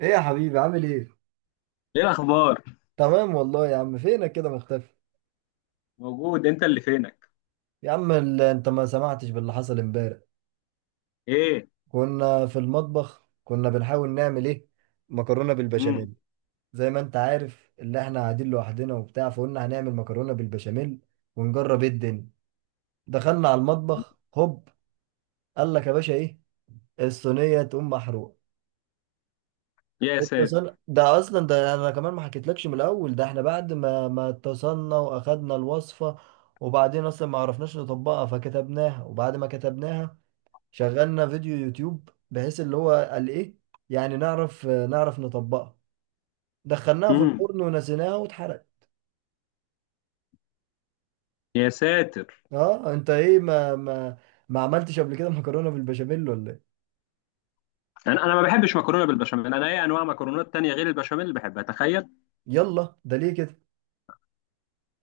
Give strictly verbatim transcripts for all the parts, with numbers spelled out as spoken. ايه يا حبيبي عامل ايه؟ ايه الاخبار؟ تمام والله يا عم، فينك كده مختفي؟ موجود، انت اللي فينك. يا عم ال- انت ما سمعتش باللي حصل امبارح. ايه؟ كنا في المطبخ، كنا بنحاول نعمل ايه؟ مكرونة امم. بالبشاميل. زي ما انت عارف اللي احنا قاعدين لوحدنا وبتاع، فقلنا هنعمل مكرونة بالبشاميل ونجرب ايه الدنيا. دخلنا على المطبخ هوب، قال لك يا باشا ايه؟ الصينية تقوم محروقة. يا ساتر. اتصل ده اصلا، ده انا كمان ما حكيتلكش من الاول، ده احنا بعد ما ما اتصلنا واخدنا الوصفه، وبعدين اصلا ما عرفناش نطبقها فكتبناها، وبعد ما كتبناها شغلنا فيديو يوتيوب، بحيث اللي هو قال ايه، يعني نعرف نعرف نطبقها. دخلناها في امم. الفرن ونسيناها واتحرقت. يا ساتر. اه انت ايه، ما ما ما عملتش قبل كده مكرونه بالبشاميل ولا ايه؟ انا انا ما بحبش مكرونه بالبشاميل، انا اي انواع مكرونات تانية غير البشاميل اللي بحبها. تخيل. يلا، ده ليه كده.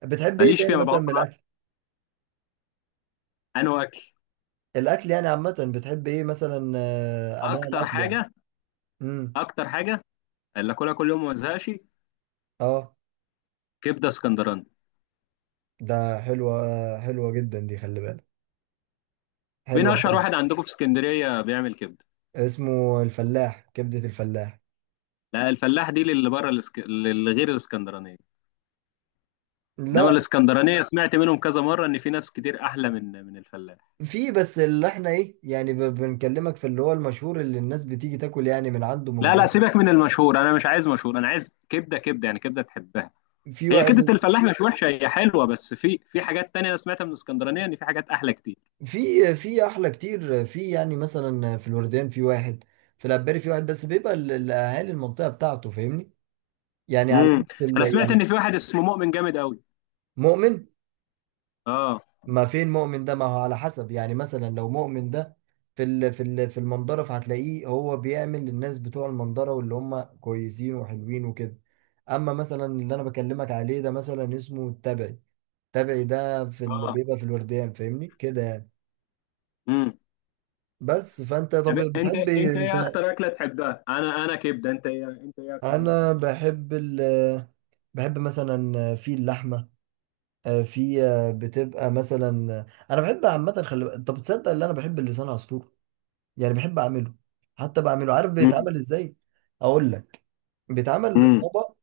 بتحب ايه ماليش تاني فيها، ما مثلا بغطى. من الاكل؟ انا اكل. الاكل يعني عامه، بتحب ايه مثلا، آه، انواع اكتر الاكل يعني. حاجه، امم. اكتر حاجه اللي اكلها كل يوم وما ازهقش اه، كبده اسكندراني. ده حلوة حلوة جدا دي، خلي بالك. مين حلوة اشهر حلوة. واحد عندكم في اسكندريه بيعمل كبده؟ اسمه الفلاح، كبدة الفلاح. لا، الفلاح دي اللي بره الاسك... اللي غير الاسكندرانيه. انما لا. الاسكندرانيه سمعت منهم كذا مره ان في ناس كتير احلى من من الفلاح. في بس اللي احنا ايه يعني، ب- بنكلمك في اللي هو المشهور اللي الناس بتيجي تاكل يعني من عنده من لا لا، بره. سيبك من المشهور، انا مش عايز مشهور، انا عايز كبده. كبده يعني كبده تحبها. في هي كبده واحد. الفلاح مش وحشه، هي حلوه، بس في في حاجات تانية انا سمعتها من اسكندرانيه ان في حاجات احلى كتير. في، في احلى كتير، في يعني مثلا في الوردان في واحد، في العباري في واحد، بس بيبقى ال- الاهالي المنطقة بتاعته، فاهمني، يعني على امم. عكس ال- انا سمعت ان يعني. في واحد اسمه مؤمن جامد قوي. مؤمن. اه. ما فين مؤمن ده؟ ما هو على حسب يعني، مثلا لو مؤمن ده في ال في ال في المنظرة، فهتلاقيه هو بيعمل للناس بتوع المنظرة واللي هم كويسين وحلوين وكده. اما مثلا اللي انا بكلمك عليه ده مثلا اسمه التبعي. التبعي ده في ال... اه. بيبقى في الورديان، فاهمني كده يعني. امم. بس فانت طب طب انت، بتحب ايه انت انت؟ ايه اكتر اكله تحبها؟ انا انا كبده. انت ايه انت ايه اكتر حاجه انا تحبها؟ بحب ال، بحب مثلا في اللحمه، في، بتبقى مثلا، انا بحب عامه، خلي انت بتصدق ان انا بحب اللسان عصفور، يعني بحب اعمله، حتى بعمله، عارف بيتعمل امم. ازاي؟ اقول لك، بيتعمل امم. طبق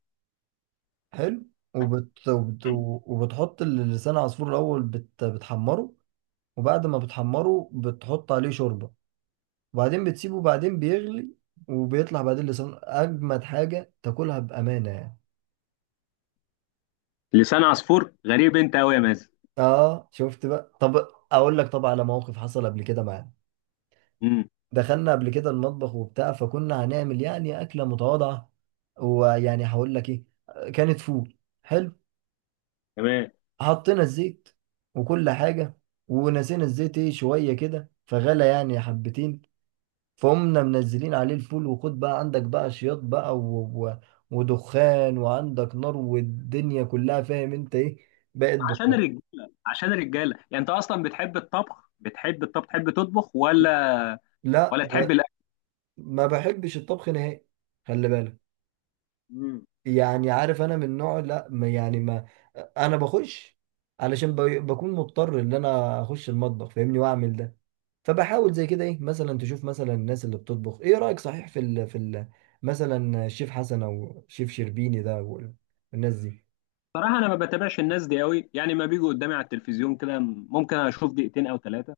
حلو، وبت... وبت... وبتحط لسان عصفور الاول، بت... بتحمره، وبعد ما بتحمره بتحط عليه شوربه، وبعدين بتسيبه وبعدين بيغلي، وبيطلع بعدين لسان اجمد حاجه تاكلها بامانه يعني. لسان عصفور، غريب انت قوي يا مازن. اه شفت بقى. طب اقول لك، طبعا على موقف حصل قبل كده معانا. امم. دخلنا قبل كده المطبخ وبتاع، فكنا هنعمل يعني اكله متواضعه، ويعني هقول لك ايه، كانت فول. حلو. تمام. حطينا الزيت وكل حاجة، ونسينا الزيت ايه شوية كده فغلى يعني حبتين، فقمنا منزلين عليه الفول، وخد بقى عندك بقى شياط بقى و... و... ودخان، وعندك نار، والدنيا كلها فاهم انت ايه، بقت عشان دخان. الرجاله عشان الرجاله يعني، انت اصلا بتحب الطبخ بتحب الطبخ، تحب تطبخ ولا لا. ولا تحب ما الاكل؟ ما بحبش الطبخ نهائي، خلي بالك، مم. يعني عارف انا من نوع لا، ما يعني ما، انا بخش علشان ب- بكون مضطر ان انا اخش المطبخ فاهمني واعمل ده. فبحاول زي كده ايه، مثلا تشوف مثلا الناس اللي بتطبخ، ايه رأيك؟ صحيح في ال في ال، مثلا الشيف حسن او شيف شربيني ده وال- والناس دي. صراحه انا ما بتابعش الناس دي قوي، يعني ما بيجوا قدامي على التلفزيون كده، ممكن اشوف دقيقتين او ثلاثه،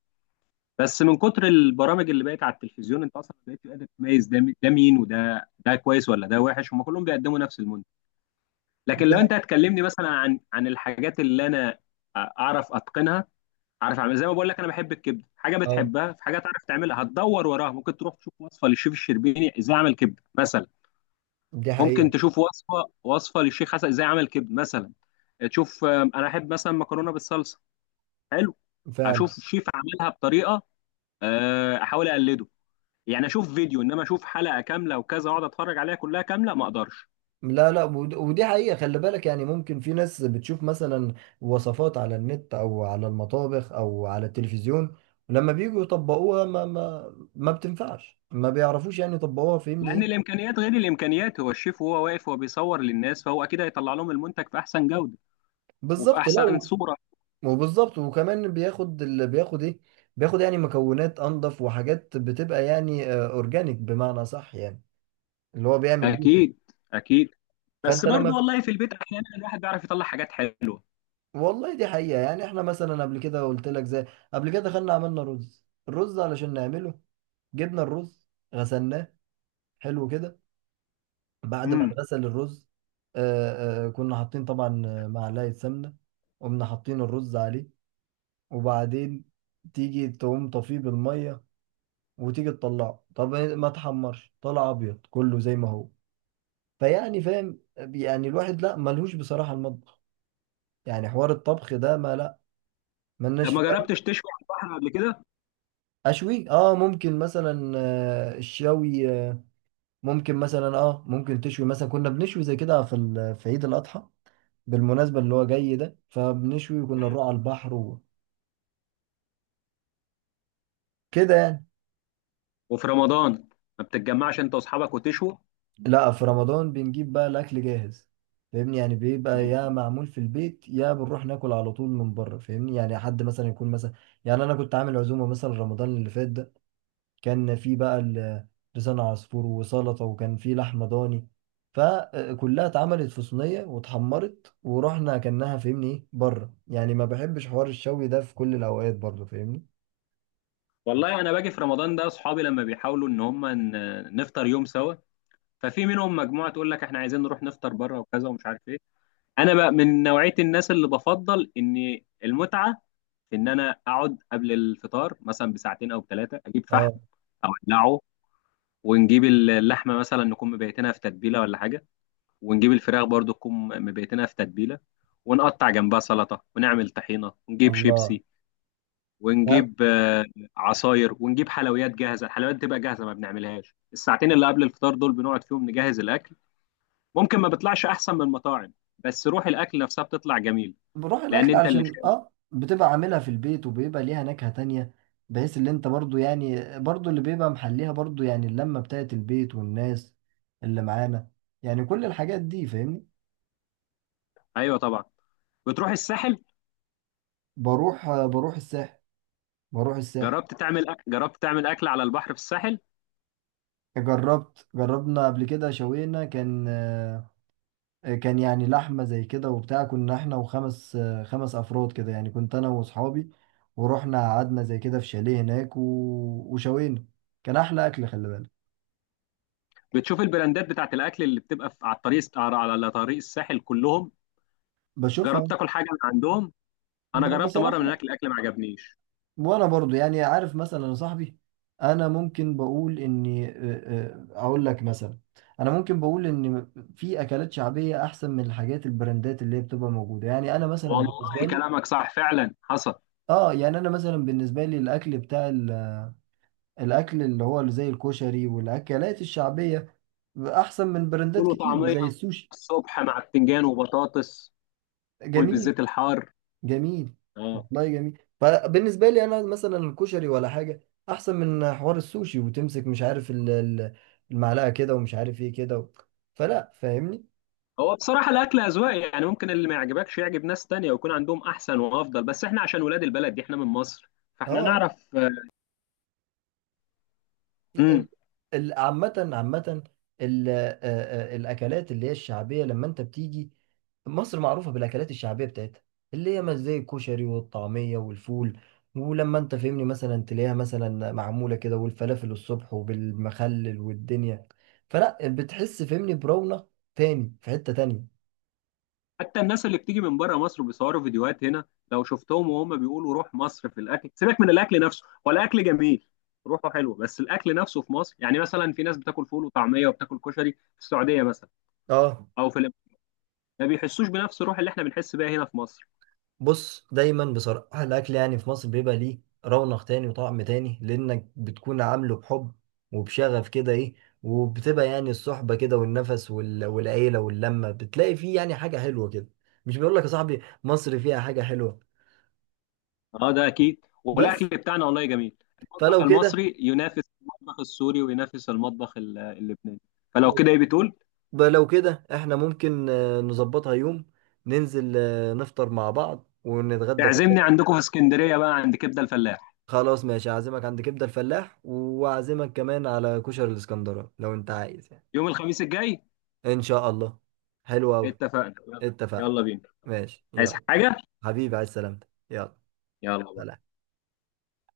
بس من كتر البرامج اللي بقت على التلفزيون انت اصلا بقيت قادر تميز ده مي- ده مين وده ده كويس ولا ده وحش، هم كلهم بيقدموا نفس المنتج. لكن دي لو ح- انت هتكلمني مثلا عن عن الحاجات اللي انا اعرف اتقنها، اعرف اعمل. زي ما بقول لك، انا بحب الكبده، حاجه اه بتحبها، في حاجه تعرف تعملها هتدور وراها، ممكن تروح تشوف وصفه للشيف الشربيني ازاي اعمل كبده مثلا. دي ممكن حقيقة. تشوف وصفه وصفه للشيخ حسن ازاي عمل كبد مثلا. آه، تشوف. آم، انا احب مثلا مكرونه بالصلصه. حلو. فعلا. اشوف شيف عملها بطريقه، آه، احاول اقلده. يعني اشوف فيديو، انما اشوف حلقه كامله وكذا واقعد اتفرج عليها كلها كامله ما اقدرش. لا لا ود- ودي حقيقة، خلي بالك، يعني ممكن في ناس بتشوف مثلا وصفات على النت او على المطابخ او على التلفزيون، لما بييجوا يطبقوها ما ما ما بتنفعش، ما بيعرفوش يعني يطبقوها، فاهمني لان ايه. الامكانيات غير الامكانيات، هو الشيف وهو واقف وهو بيصور للناس، فهو اكيد هيطلع لهم المنتج في احسن جوده وفي بالظبط. احسن لا، صوره. وبالظبط، وكمان بياخد ال... بياخد ايه، بياخد يعني مكونات انضف، وحاجات بتبقى يعني آه، اورجانيك بمعنى صح يعني، اللي هو بيعمل بيها. اكيد. اكيد. بس فانت لما برضو ب- والله في البيت احيانا الواحد بيعرف يطلع حاجات حلوه. والله دي حقيقة يعني، احنا مثلا قبل كده قلت لك زي، قبل كده دخلنا عملنا رز، الرز علشان نعمله جبنا الرز، غسلناه، حلو كده. بعد ما امم. اتغسل الرز آه آه كنا حاطين طبعا آه، معلقة سمنة، قمنا حاطين الرز عليه، وبعدين تيجي تقوم طفيه بالمية وتيجي تطلعه، طب إيه ما تحمرش؟ طلع ابيض كله زي ما هو، فيعني فاهم يعني الواحد لا ملهوش بصراحة المطبخ، يعني حوار الطبخ ده ما لا طب ملناش فيه ما يعني. جربتش تشوي على البحر قبل كده؟ اشوي، اه ممكن مثلا، آه، الشوي آه، ممكن مثلا، اه ممكن تشوي مثلا، كنا بنشوي زي كده في ال- في عيد الاضحى بالمناسبة اللي هو جاي ده، فبنشوي وكنا نروح على البحر وكده يعني. وفي رمضان، ما بتتجمعش انت واصحابك وتشوا؟ لا في رمضان بنجيب بقى الاكل جاهز، فاهمني، يعني بيبقى يا مم. معمول في البيت يا بنروح ناكل على طول من بره، فاهمني يعني، حد مثلا يكون مثلا، يعني انا كنت عامل عزومه مثلا رمضان اللي فات ده، كان في بقى ال- لسان عصفور وسلطه، وكان في لحمه ضاني، فكلها اتعملت في صينيه واتحمرت ورحنا اكلناها، فاهمني ايه بره، يعني ما بحبش حوار الشوي ده في كل الاوقات برضه، فاهمني. والله انا باجي في رمضان ده، اصحابي لما بيحاولوا ان هم ن- نفطر يوم سوا، ففي منهم مجموعه تقول لك احنا عايزين نروح نفطر بره وكذا ومش عارف ايه. انا بقى من نوعيه الناس اللي بفضل ان المتعه في ان انا اقعد قبل الفطار مثلا بساعتين او ثلاثه، اجيب فحم اه. او اولعه، ونجيب اللحمه مثلا نكون مبيتينها في تتبيله ولا حاجه، ونجيب الفراخ برضو تكون مبيتينها في تتبيله، ونقطع جنبها سلطه ونعمل طحينه ونجيب الله. شيبسي ده ونجيب آه، عصاير ونجيب حلويات جاهزه. الحلويات بتبقى جاهزه ما بنعملهاش، الساعتين اللي قبل الفطار دول بنقعد فيهم نجهز الاكل. ممكن ما بيطلعش احسن من المطاعم، بس روح الاكل نفسها بتطلع جميل، بروح لان الاكل، انت اللي علشان شايف. اه بتبقى عاملها في البيت وبيبقى ليها نكهة تانية، بحيث اللي انت برضو، يعني برضو اللي بيبقى محليها برضو، يعني اللمة بتاعت البيت والناس اللي معانا، يعني كل الحاجات دي، فاهمني. ايوه طبعا. بتروح الساحل؟ بروح، آه، بروح الساحل، بروح الساحل. جربت تعمل أك... جربت تعمل اكل على البحر في الساحل؟ جربت، جربنا قبل كده شوينا، كان آه، كان يعني لحمة زي كده وبتاع، كنا احنا وخمس آه، خمس افراد كده يعني، كنت انا واصحابي، ورحنا قعدنا زي كده في شاليه هناك و... وشوينا، كان احلى اكل، خلي بالك. بتشوف البراندات بتاعت الاكل اللي بتبقى في... على الطريق، على على طريق الساحل كلهم؟ جربت بشوفها. تاكل حاجه من عندهم؟ انا ب- جربت مره من بصراحة. هناك، الاكل ما عجبنيش. وانا برضو يعني عارف مثلا يا صاحبي، انا ممكن بقول اني آه، آه، اقول لك مثلا، انا ممكن بقول ان في اكلات شعبية احسن من الحاجات البراندات اللي هي بتبقى موجودة، يعني انا مثلا بالنسبة والله لي. كلامك صح، فعلا حصل. اه، يعني انا مثلا بالنسبة لي الاكل بتاع ال- الاكل اللي هو زي الكشري والاكلات الشعبية احسن من فول براندات كتير وطعميه زي السوشي. الصبح مع بتنجان وبطاطس. فول جميل. بالزيت الحار. جميل. اه. والله جميل، فبالنسبه لي انا مثلا الكشري ولا حاجه احسن من حوار السوشي وتمسك مش عارف ال- ال- المعلقه كده، ومش عارف ايه كده و... فلا فاهمني. هو بصراحة الأكل أذواق، يعني ممكن اللي ما يعجبكش يعجب ناس تانية ويكون عندهم أحسن وأفضل، بس إحنا عشان ولاد البلد دي، إحنا من مصر اه. فإحنا آه. نعرف. امم. ال- ال- عامة عامة، ال- آه، آه، الأكلات اللي هي الشعبية، لما أنت بتيجي مصر معروفة بالأكلات الشعبية بتاعتها، اللي هي ما زي الكشري والطعمية والفول، ولما أنت فهمني مثلا تلاقيها مثلا معمولة كده، والفلافل الصبح وبالمخلل والدنيا، فلا بتحس فهمني برونق تاني في حتة تانية. حتى الناس اللي بتيجي من بره مصر وبيصوروا فيديوهات هنا، لو شفتهم وهم بيقولوا روح مصر في الأكل، سيبك من الأكل نفسه، هو الأكل جميل، روحه حلوة، بس الأكل نفسه في مصر يعني مثلا في ناس بتاكل فول وطعمية وبتاكل كشري في السعودية مثلا اه. أو في الإمارات، ما بيحسوش بنفس الروح اللي إحنا بنحس بيها هنا في مصر. بص دايما بصراحة الأكل يعني في مصر بيبقى ليه رونق تاني وطعم تاني، لأنك بتكون عامله بحب وبشغف كده إيه، وبتبقى يعني الصحبة كده والنفس وال... والعيلة واللمة، بتلاقي فيه يعني حاجة حلوة كده. مش بيقول لك يا صاحبي مصر فيها حاجة حلوة. اه، ده اكيد، والاكل بس. بتاعنا والله جميل. المطبخ فلو كده، المصري ينافس المطبخ السوري وينافس المطبخ ال- اللبناني. فلو كده، ايه بتقول؟ ب- لو كده إحنا ممكن آه، نظبطها يوم، ننزل آه، نفطر مع بعض ونتغدى كشري. تعزمني عندكم في اسكندريه بقى عند كبده الفلاح؟ خلاص ماشي، أعزمك عند كبدة الفلاح وأعزمك كمان على كشري الإسكندراني لو أنت عايز يعني. يوم الخميس الجاي. ان شاء الله. حلو قوي. اتفقنا؟ يلا. اتفقنا. يلا بينا. ماشي عايز يلا. حاجه؟ حبيبي على السلامة. يلا. يلا. سلام.